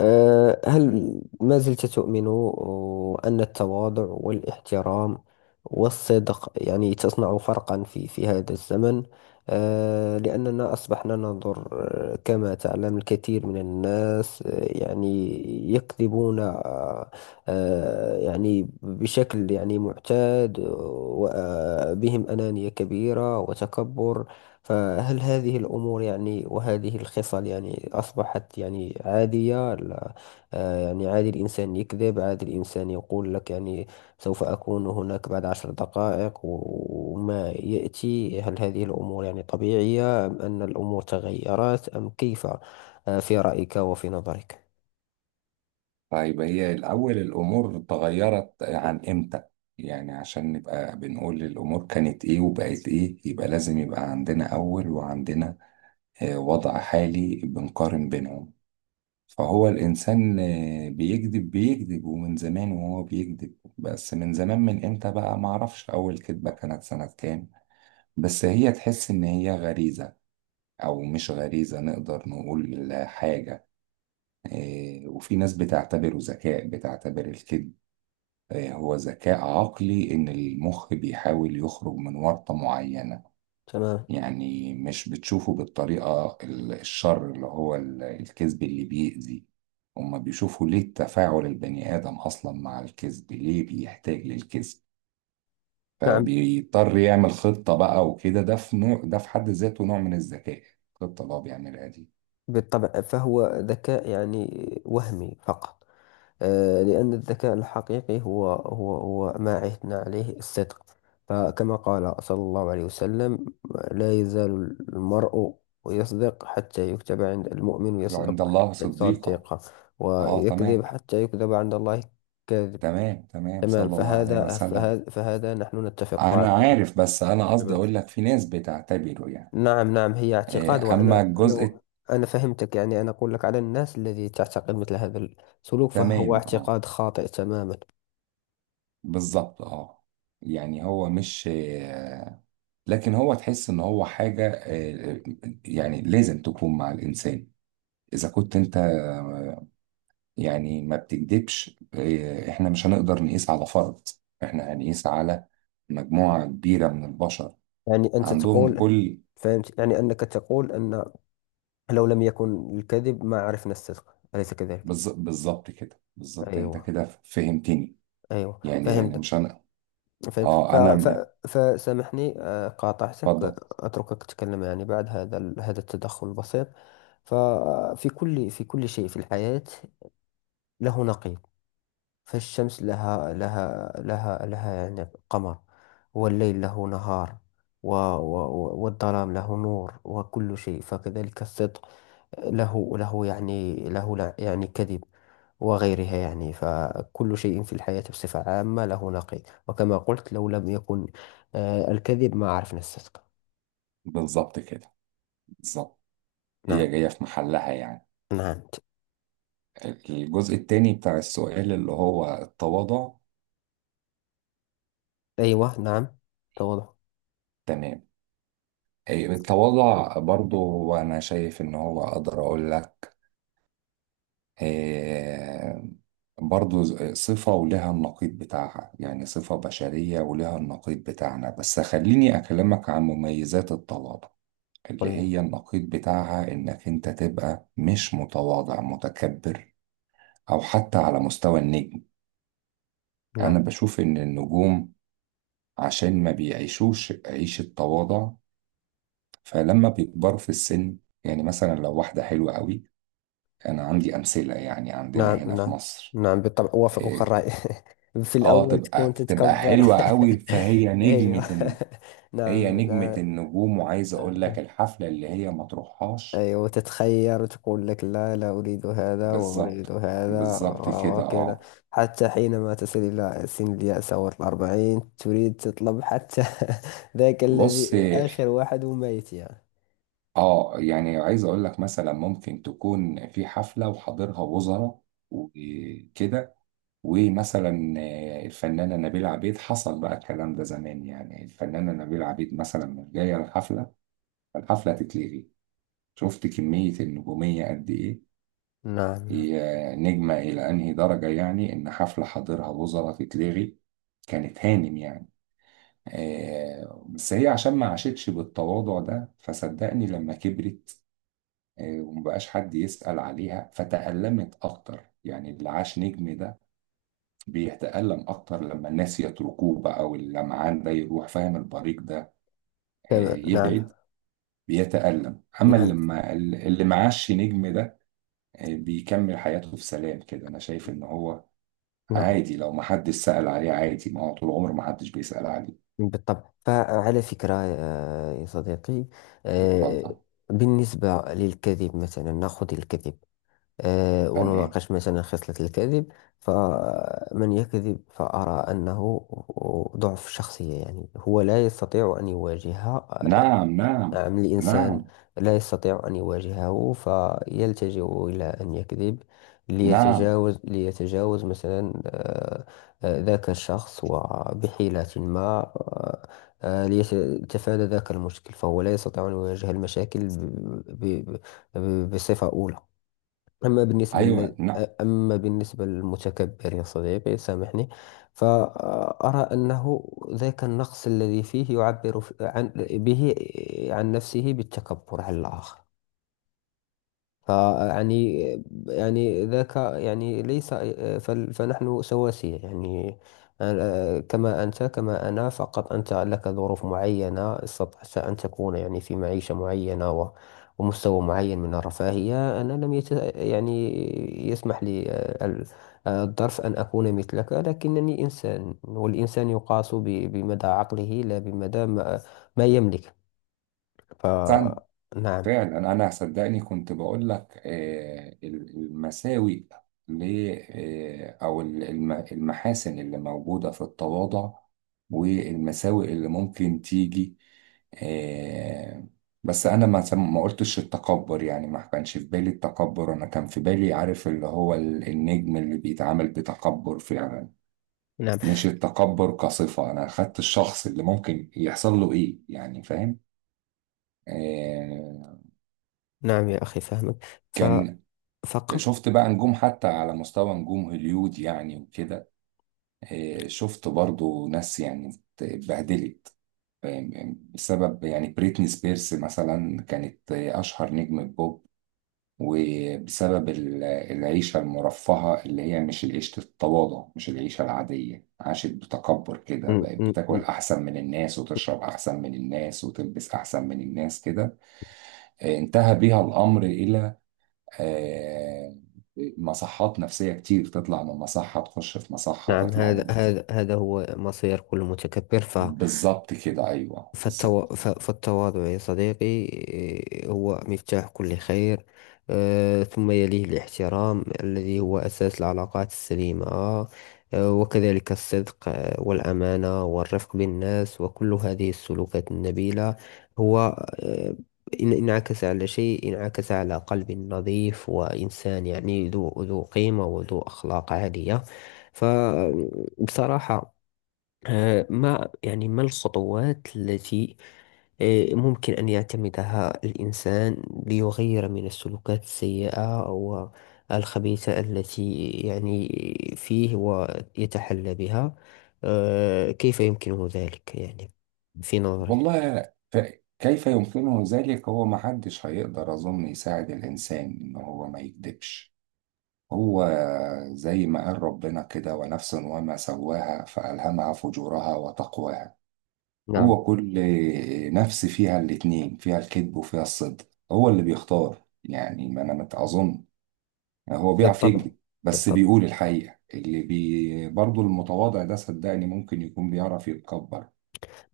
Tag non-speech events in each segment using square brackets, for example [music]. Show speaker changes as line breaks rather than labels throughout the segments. هل ما زلت تؤمن أن التواضع والاحترام والصدق يعني تصنع فرقا في هذا الزمن؟ لأننا أصبحنا ننظر، كما تعلم، الكثير من الناس يعني يكذبون، أه، أه، يعني بشكل يعني معتاد، وبهم أنانية كبيرة وتكبر. فهل هذه الأمور يعني وهذه الخصال يعني أصبحت يعني عادية؟ لا. يعني عادي الإنسان يكذب، عادي الإنسان يقول لك يعني سوف أكون هناك بعد 10 دقائق، و- وما يأتي. هل هذه الأمور يعني طبيعية، أم أن الأمور تغيرت، أم كيف في رأيك وفي نظرك؟
طيب، هي الأول الأمور اتغيرت عن إمتى؟ يعني عشان نبقى بنقول الأمور كانت إيه وبقت إيه، يبقى لازم يبقى عندنا أول وعندنا وضع حالي بنقارن بينهم. فهو الإنسان بيكذب بيكذب، ومن زمان وهو بيكذب، بس من زمان من إمتى بقى معرفش أول كذبة كانت سنة كام. بس هي تحس إن هي غريزة، أو مش غريزة نقدر نقول حاجة. وفي ناس بتعتبره ذكاء، بتعتبر الكذب هو ذكاء عقلي، إن المخ بيحاول يخرج من ورطة معينة.
تمام.
يعني مش بتشوفه بالطريقة الشر، اللي هو الكذب اللي بيأذي. هما بيشوفوا ليه تفاعل البني آدم أصلا مع الكذب، ليه بيحتاج للكذب،
نعم،
فبيضطر يعمل خطة بقى وكده. ده في نوع، ده في حد ذاته نوع من الذكاء، الخطة اللي هو بيعملها دي.
بالطبع فهو ذكاء يعني وهمي فقط. لأن الذكاء الحقيقي هو ما عهدنا عليه الصدق. فكما قال صلى الله عليه وسلم: لا يزال المرء يصدق حتى يكتب عند المؤمن،
عند
يصدق
الله صديقة.
صديقه،
اه
ويكذب
تمام.
حتى يكذب عند الله كذب.
تمام تمام،
تمام،
صلى الله عليه
فهذا
وسلم.
فهذا, فهذا نحن نتفق
انا
عليه.
عارف، بس انا قصدي
تمام،
اقول لك في ناس بتعتبره يعني
نعم، نعم، هي اعتقاد. وأنا
اما الجزء.
أنا أنا فهمتك، يعني أنا أقول لك على الناس الذي تعتقد مثل هذا السلوك، فهو
التمام اه.
اعتقاد خاطئ تماما.
بالظبط اه. يعني هو مش لكن هو تحس ان هو حاجة يعني لازم تكون مع الانسان اذا كنت انت، يعني ما بتكدبش. احنا مش هنقدر نقيس على فرد، احنا هنقيس على مجموعة كبيرة من البشر
يعني أنت
عندهم
تقول،
كل.
فهمت، يعني أنك تقول أن لو لم يكن الكذب ما عرفنا الصدق، أليس كذلك؟
بالظبط كده، بالظبط انت
أيوه،
كده فهمتني.
أيوه،
يعني مش
فهمت.
انا.
فهم ف...
اه انا
ف...
م-
فسامحني، قاطعتك،
اتفضل.
أتركك تتكلم يعني بعد هذا التدخل البسيط. ففي كل شيء في الحياة له نقيض. فالشمس لها يعني قمر، والليل له نهار، و... و... و- والظلام له نور، وكل شيء، فكذلك الصدق له يعني كذب، وغيرها، يعني فكل شيء في الحياة بصفة عامة له نقيض. وكما قلت، لو لم يكن الكذب ما عرفنا الصدق.
بالظبط كده بالظبط. هي
نعم،
جاية في محلها يعني.
نعم،
الجزء التاني بتاع السؤال اللي هو التواضع.
أيوة، نعم، توضح.
تمام. إيه، التواضع برضو أنا شايف إن هو أقدر أقول لك. إيه، برضو صفة ولها النقيض بتاعها، يعني صفة بشرية ولها النقيض بتاعنا، بس خليني أكلمك عن مميزات التواضع اللي
قل-
هي النقيض بتاعها، إنك أنت تبقى مش متواضع، متكبر، أو حتى على مستوى النجم. أنا
نعم،
بشوف إن النجوم عشان ما بيعيشوش عيشة تواضع، فلما بيكبروا في السن، يعني مثلا لو واحدة حلوة قوي، أنا عندي أمثلة يعني عندنا
نعم،
هنا في
نعم،
مصر.
نعم، بالطبع أوافقك
إيه،
الرأي. [laughs] في
آه
الأول تكون
تبقى تبقى
تتكبر
حلوة
[laughs]
قوي فهي
أيوة.
نجمة.
[laughs]
هي
نعم،
نجمة
نعم.
النجوم، وعايز أقول لك الحفلة اللي هي ما تروحهاش.
أيوة، وتتخير وتقول لك: لا، لا أريد هذا وأريد
بالظبط.
هذا،
بالظبط كده
وكذا.
آه.
حتى حينما تصل إلى سن اليأس أو الأربعين، تريد تطلب حتى [laughs] ذاك
بص.
الذي آخر واحد وميت، يعني.
يعني عايز أقول لك مثلا ممكن تكون في حفلة وحاضرها وزراء وكده، ومثلا الفنانة نبيلة عبيد، حصل بقى الكلام ده زمان، يعني الفنانة نبيلة عبيد مثلا مش جاية الحفلة تتلغي. شفت كمية النجومية قد إيه،
نعم، نعم،
هي نجمة إلى أنهي درجة، يعني إن حفلة حاضرها وزراء تتلغي. كانت هانم يعني. بس هي عشان ما عاشتش بالتواضع ده فصدقني لما كبرت، ومبقاش حد يسأل عليها فتألمت أكتر. يعني اللي عاش نجم ده بيتألم أكتر لما الناس يتركوه بقى، واللمعان ده يروح، فاهم، البريق ده
كما نعم،
يبعد، بيتألم، أما
نعم،
اللي ما اللي معاش نجم ده بيكمل حياته في سلام كده. أنا شايف إن هو
نعم،
عادي لو محدش سأل عليه عادي، ما هو طول عمره محدش بيسأل عليه.
بالطبع. فعلى فكرة، يا صديقي،
اتفضل.
آه، بالنسبة للكذب، مثلا نأخذ الكذب،
تمام.
ونناقش مثلا خصلة الكذب. فمن يكذب فأرى أنه ضعف شخصية، يعني هو لا يستطيع أن يواجه.
نعم نعم
نعم، الإنسان
نعم
لا يستطيع أن يواجهه، فيلتجئ إلى أن يكذب
نعم.
ليتجاوز مثلا، ذاك الشخص، وبحيلة ما، آه، ليتفادى ذاك المشكل، فهو لا يستطيع أن يواجه المشاكل ب- بصفة أولى. أما بالنسبة
أيوه
لل...
نعم.
أما بالنسبة للمتكبر، يا صديقي، سامحني، فأرى أنه ذاك النقص الذي فيه يعبر عن نفسه بالتكبر على الآخر، فيعني يعني ذاك يعني ليس، فنحن سواسية، يعني كما أنت كما أنا، فقط أنت لك ظروف معينة، استطعت أن تكون يعني في معيشة معينة، ومستوى معين من الرفاهية. أنا لم يت... يعني يسمح لي الظرف أن أكون مثلك، لكنني إنسان، والإنسان يقاس بمدى عقله، لا بمدى ما يملك.
استنى،
فنعم،
فعلا انا صدقني كنت بقول لك المساوئ ل او المحاسن اللي موجوده في التواضع، والمساوئ اللي ممكن تيجي آه، بس انا ما ما قلتش التكبر، يعني ما كانش في بالي التكبر، انا كان في بالي عارف اللي هو النجم اللي بيتعامل بتكبر فعلا،
نعم،
مش التكبر كصفه. انا خدت الشخص اللي ممكن يحصل له ايه، يعني فاهم. آه،
نعم، يا أخي فهمك، ف
كان
فقط.
شفت بقى نجوم حتى على مستوى نجوم هوليود يعني وكده. شفت برضو ناس يعني اتبهدلت، فاهم؟ يعني بسبب، يعني بريتني سبيرس مثلا كانت أشهر نجم بوب، وبسبب العيشة المرفهة اللي هي مش العيشة التواضع، مش العيشة العادية، عاشت بتكبر كده،
م-
بقت
م- م.
بتاكل أحسن من الناس وتشرب أحسن من الناس وتلبس أحسن من الناس كده. انتهى بيها الأمر إلى آه، مصحات نفسية كتير، تطلع من مصحة تخش في مصحة
نعم،
تطلع من
هذا
مصحة.
هذا هذا هو مصير كل متكبر.
بالظبط كده أيوه بالظبط.
فالتواضع يا صديقي، إيه، هو مفتاح كل خير، ثم يليه الاحترام الذي هو أساس العلاقات السليمة، وكذلك الصدق، والأمانة، والرفق بالناس، وكل هذه السلوكات النبيلة. هو آه، إن انعكس على شيء، انعكس على قلب نظيف، وإنسان يعني ذو قيمة، وذو أخلاق عالية. فبصراحة، ما يعني ما الخطوات التي ممكن أن يعتمدها الإنسان ليغير من السلوكات السيئة والخبيثة التي يعني فيه ويتحلى بها، كيف يمكنه ذلك، يعني في نظرك؟
والله كيف يمكنه ذلك، هو ما حدش هيقدر أظن يساعد الإنسان إن هو ما يكذبش. هو زي ما قال ربنا كده، ونفس وما سواها فألهمها فجورها وتقواها.
نعم،
هو كل نفس فيها الاتنين، فيها الكذب وفيها الصدق، هو اللي بيختار. يعني ما أنا متأظن، هو بيعرف
بالطبع،
يكذب بس
بالطبع،
بيقول الحقيقة، اللي برضه المتواضع ده صدقني ممكن يكون بيعرف يتكبر،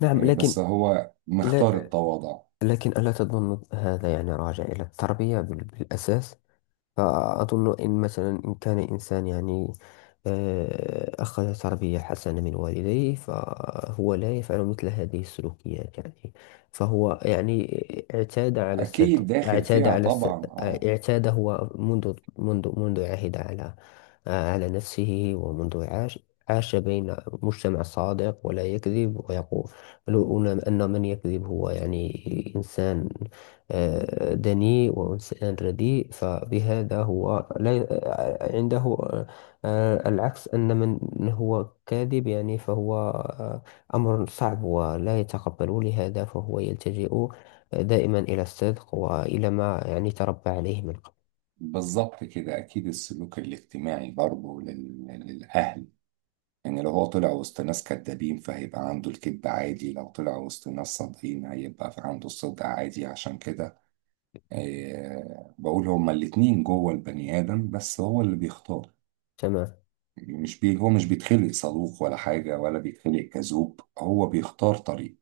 نعم،
بس
لكن
هو مختار
لا،
التواضع.
لكن ألا تظن هذا يعني راجع إلى التربية بالأساس؟ فأظن إن مثلا إن كان إنسان، يعني، أخذ تربية حسنة من والديه، فهو لا يفعل مثل هذه السلوكيات، يعني فهو يعني اعتاد على الستر،
أكيد داخل
اعتاد
فيها
على الستر،
طبعا اه.
اعتاد هو منذ منذ عهد على على نفسه، ومنذ عاش بين مجتمع صادق ولا يكذب، ويقول أن من يكذب هو يعني إنسان دني وأنس ردي، فبهذا هو لا عنده العكس. أن من هو كاذب يعني فهو، أمر صعب ولا يتقبل، لهذا فهو يلتجئ دائما إلى الصدق، وإلى ما يعني تربى عليه من قبل.
بالظبط كده، أكيد السلوك الاجتماعي برضه للأهل، يعني لو هو طلع وسط ناس كدابين فهيبقى عنده الكذب عادي، لو طلع وسط ناس صادقين هيبقى في عنده الصدق عادي. عشان كده بقول هما الاتنين جوه البني آدم، بس هو اللي بيختار.
تمام.
يعني مش هو مش بيتخلق صاروخ ولا حاجة، ولا بيتخلق كذوب، هو بيختار طريق